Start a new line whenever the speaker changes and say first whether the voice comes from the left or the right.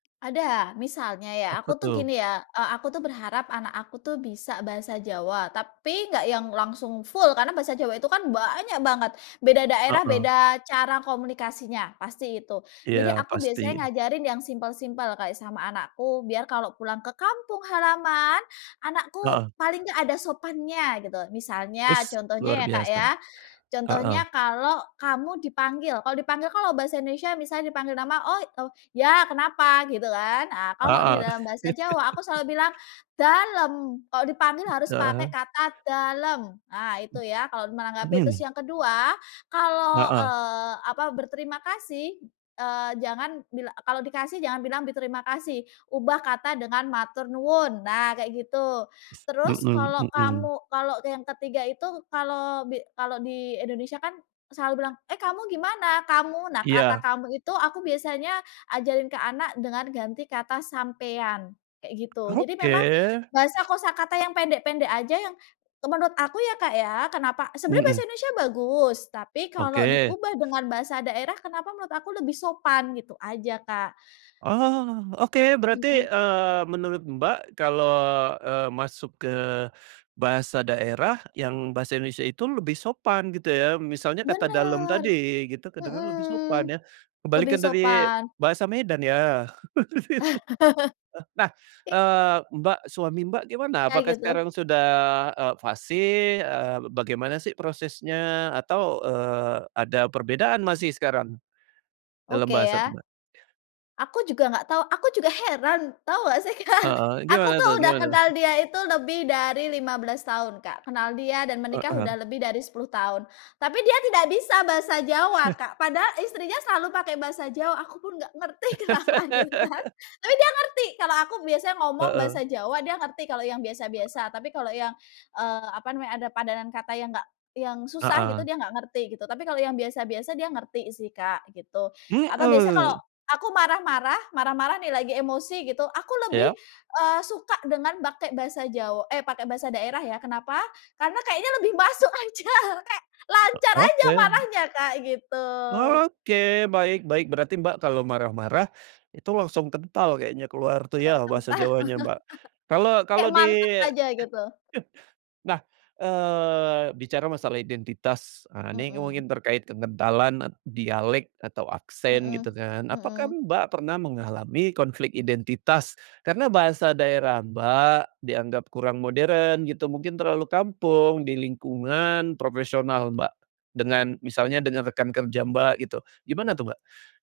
left: Ada. Misalnya ya
right: Apa
left: aku tuh
right: tuh?
left: gini ya, e aku tuh berharap anak aku tuh bisa bahasa Jawa, tapi nggak yang langsung full karena bahasa Jawa itu kan banyak banget, beda daerah
right: Heeh.
left: beda cara komunikasinya, pasti itu. Jadi
right: Iya
left: aku
right: pasti.
left: biasanya ngajarin yang simple-simple kayak sama anakku biar kalau pulang ke kampung halaman, anakku
right: Heeh.
left: paling nggak ada sopannya gitu. Misalnya,
right: Wis,
left: contohnya
right: luar
left: ya Kak
right: biasa.
left: ya, contohnya
right: Heeh.
left: kalau kamu dipanggil, kalau dipanggil, kalau bahasa Indonesia misalnya dipanggil nama, "Oh o ya kenapa?" Gitu kan. Nah, kalau di
right: Heeh.
left: dalam bahasa Jawa aku selalu bilang, "dalem." Kalau dipanggil harus pakai
right: Heeh.
left: kata, "dalem." Nah itu ya kalau menanggapi. Terus
right: Hmm.
left: yang ke-2, kalau,
right: Heeh.
left: eee, apa, berterima kasih, eee, jangan bil kalau dikasih jangan bilang berterima kasih, ubah kata dengan "matur nuwun." Nah kayak gitu.
right: S
left: Terus
right: mhm
left: kalau
right: mhm.
left: kamu kalau yang ke-3 itu, kalau bi kalau di Indonesia kan selalu bilang, "Eh kamu gimana kamu?" Nah kata
right: Iya.
left: kamu itu aku biasanya ajarin ke anak dengan ganti kata "sampean" kayak gitu. Jadi memang
right: Oke.
left: bahasa kosakata yang pendek-pendek aja yang menurut aku ya Kak ya, kenapa sebenarnya bahasa
right: Mhm.
left: Indonesia bagus, tapi kalau
right: Oke.
left: diubah dengan bahasa daerah, kenapa menurut aku lebih sopan gitu aja Kak.
right: Oh, oke, berarti,
left: Mhm.
right: eee, menurut Mbak kalau, eee, masuk ke bahasa daerah yang bahasa Indonesia itu lebih sopan gitu ya, misalnya kata "dalam"
left: Bener!
right: tadi gitu, kedengaran lebih
left: Mhm.
right: sopan ya.
left: Lebih
right: Kebalikan dari
left: sopan.
right: bahasa Medan ya. Eh, nah,
left: [unintelligible]
right: eee, Mbak, suami Mbak gimana?
left: Ya
right: Apakah
left: gitu.
right: sekarang sudah, eee, fasih? Eee, bagaimana sih prosesnya? Atau, eee, ada perbedaan masih sekarang? Dalam
left: Oke
right: bahasa
left: ya.
right: Mbak.
left: Aku juga nggak tahu aku juga heran! Tahu nggak sih Kak,
right: Heeh.
left: aku
right: Gimana
left: tuh
right: tuh
left: udah
right: gimana tuh?
left: kenal dia itu lebih dari 15 tahun Kak, kenal dia dan menikah udah
right: Heeh.
left: lebih dari 10 tahun. Tapi dia tidak bisa bahasa Jawa Kak. Padahal istrinya selalu pakai bahasa Jawa. Aku pun nggak ngerti kenapa gitu kan. Tapi dia ngerti kalau aku biasa ngomong bahasa
right: Heeh.
left: Jawa, dia ngerti kalau yang biasa-biasa. Tapi kalau yang, eee, apa namanya ada padanan kata yang nggak yang susah gitu,
right: Heeh.
left: dia nggak ngerti gitu. Tapi kalau yang biasa-biasa dia ngerti sih Kak gitu. Atau biasa kalau
right: Mhm.
left: aku marah-marah marah-marah nih lagi emosi gitu, aku lebih,
right: Iya.
left: eee, suka dengan pakai bahasa Jaw eh pakai bahasa daerah ya. Kenapa? Karena kayaknya lebih masuk aja. Kek
right: E
left: lancar aja
right: oke.
left: marahnya Kak gitu.
right: Oke, baik baik. Berarti Mbak kalau marah-marah itu langsung kental kayaknya keluar tuh
left: Ke
right: ya
left: kental.
right: bahasa Jawanya Mbak. Kalau kalau
left: Kek
right: di
left: mantep aja gitu.
right: nah, eee, bicara masalah identitas, ah, ini
left: Mhm.
right: mungkin terkait kekentalan e dialek atau aksen gitu
left: Mhm.
right: kan. Apakah
left: Mhm.
right: Mbak pernah mengalami konflik identitas karena bahasa daerah Mbak dianggap kurang modern gitu, mungkin terlalu kampung di lingkungan profesional Mbak, dengan misalnya dengan rekan kerja Mbak gitu. Gimana tuh Mbak?